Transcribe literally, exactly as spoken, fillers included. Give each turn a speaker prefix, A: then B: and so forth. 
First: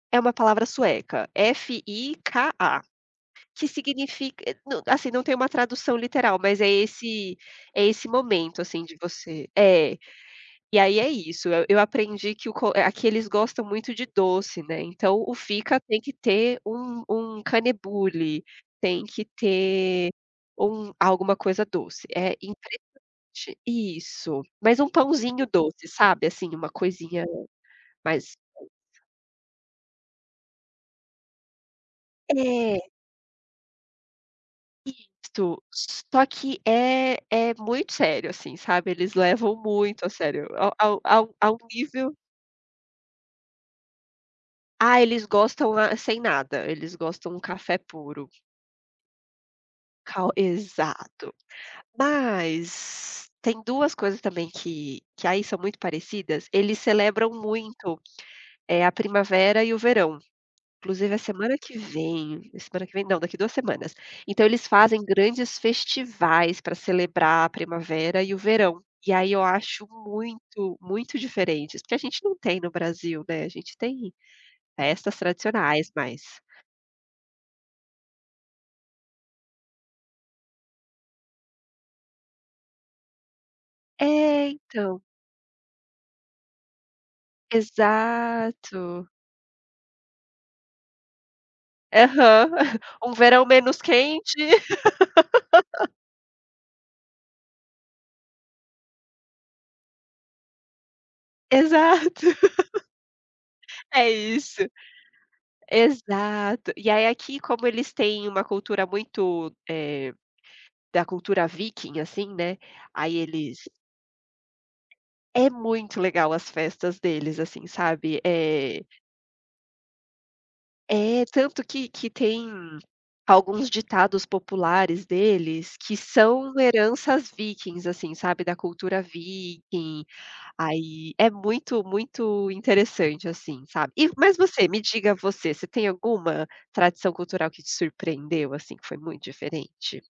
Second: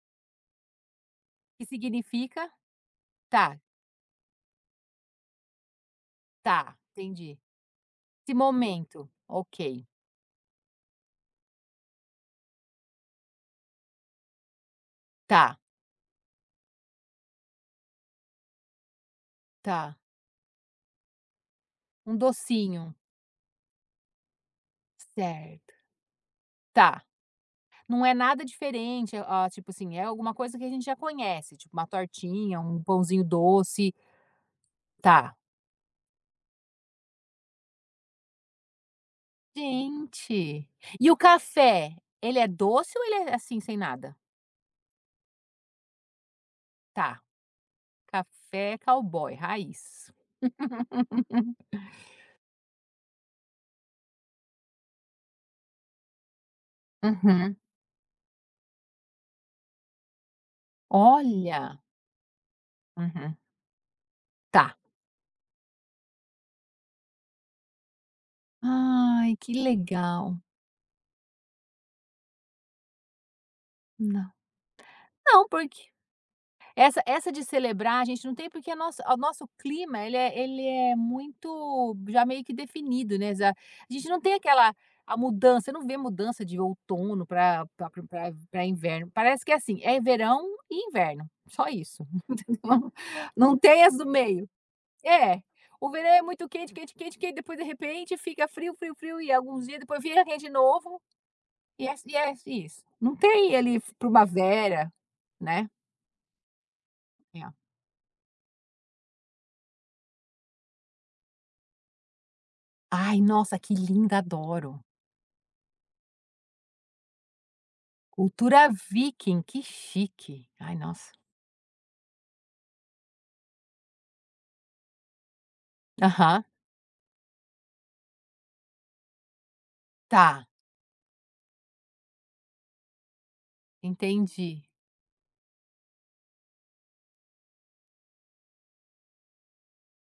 A: É uma palavra sueca,
B: Que significa?
A: F-I-K-A,
B: Tá.
A: que significa, eh não assim, não tem uma tradução literal mas é
B: Tá,
A: esse
B: entendi.
A: é esse
B: Esse
A: momento, assim, de
B: momento.
A: você
B: Ok.
A: é. E aí é isso, e eu aprendi que o co aqui eles gostam muito de doce, né, então o
B: Tá.
A: fika tem que ter um um kanelbulle tem que
B: Tá.
A: ter um alguma coisa doce,
B: Um
A: é
B: docinho.
A: interessante isso. Mas um pãozinho
B: Certo.
A: doce, sabe, assim, uma
B: Tá.
A: coisinha
B: Não é
A: mais.
B: nada
A: [unintelligible]
B: diferente, hã, tipo assim, alguma coisa que a gente já conhece, tipo uma tortinha, um
A: É.
B: pãozinho doce. Tá.
A: Isso, só que é é muito sério, assim, sabe, eles levam muito a sério,
B: Gente.
A: a um
B: E o
A: a um a um
B: café?
A: nível
B: Ele é doce ou ele é, assim, sem nada?
A: Ah, eles gostam, ah, sem nada. Eles
B: Tá.
A: gostam um café puro.
B: Café cowboy raiz.
A: [unintelligible] exato. Mas, tem duas coisas também que que aí são muito parecidas, eles celebram
B: Uhum.
A: muito, eh, a primavera e o verão. Inclusive, a semana que
B: Olha.
A: vem a semana que vem não,
B: Uhum.
A: daqui a duas semanas. Então eles
B: Tá.
A: fazem grandes festivais para celebrar a primavera e o verão. E aí,
B: Ai,
A: eu
B: que
A: acho
B: legal.
A: muito muito diferentes, porque a gente não tem no Brasil, né. A gente tem
B: Não.
A: festas
B: Não, porque
A: tradicionais, mas
B: essa essa de celebrar a gente não tem, porque a nossa o nosso clima ele é ele é muito já meio que definido, né, exa gente não tem
A: É,
B: aquela
A: então.
B: a mudança. Eu não vi a mudança de outono para para para para
A: Exato.
B: inverno, parece que é assim, é verão e inverno, só isso.
A: Aham, um verão
B: Não
A: menos
B: tem as do
A: quente.
B: meio. É, o verão é muito quente quente quente, que aí depois de repente fica frio frio frio e alguns dias depois vira quente de novo, e é e
A: Exato.
B: é isso. Não tem ali
A: É isso,
B: primavera, né.
A: exato. E aí, aqui
B: É.
A: como eles têm uma cultura muito, eh, da cultura viking, assim, né, aí
B: Ai,
A: eles
B: nossa, que linda. Adoro.
A: É muito legal as festas deles, assim, sabe?
B: Cultura
A: É
B: viking, que chique, ai nossa.
A: é, tanto que que tem alguns ditados populares deles que
B: Aham.
A: são heranças vikings, assim, sabe, da cultura viking,
B: Tá.
A: aí é muito muito interessante, assim, sabe? E mas
B: Entendi.
A: você, me diga você, você tem alguma tradição cultural que te surpreendeu, assim, que foi muito diferente?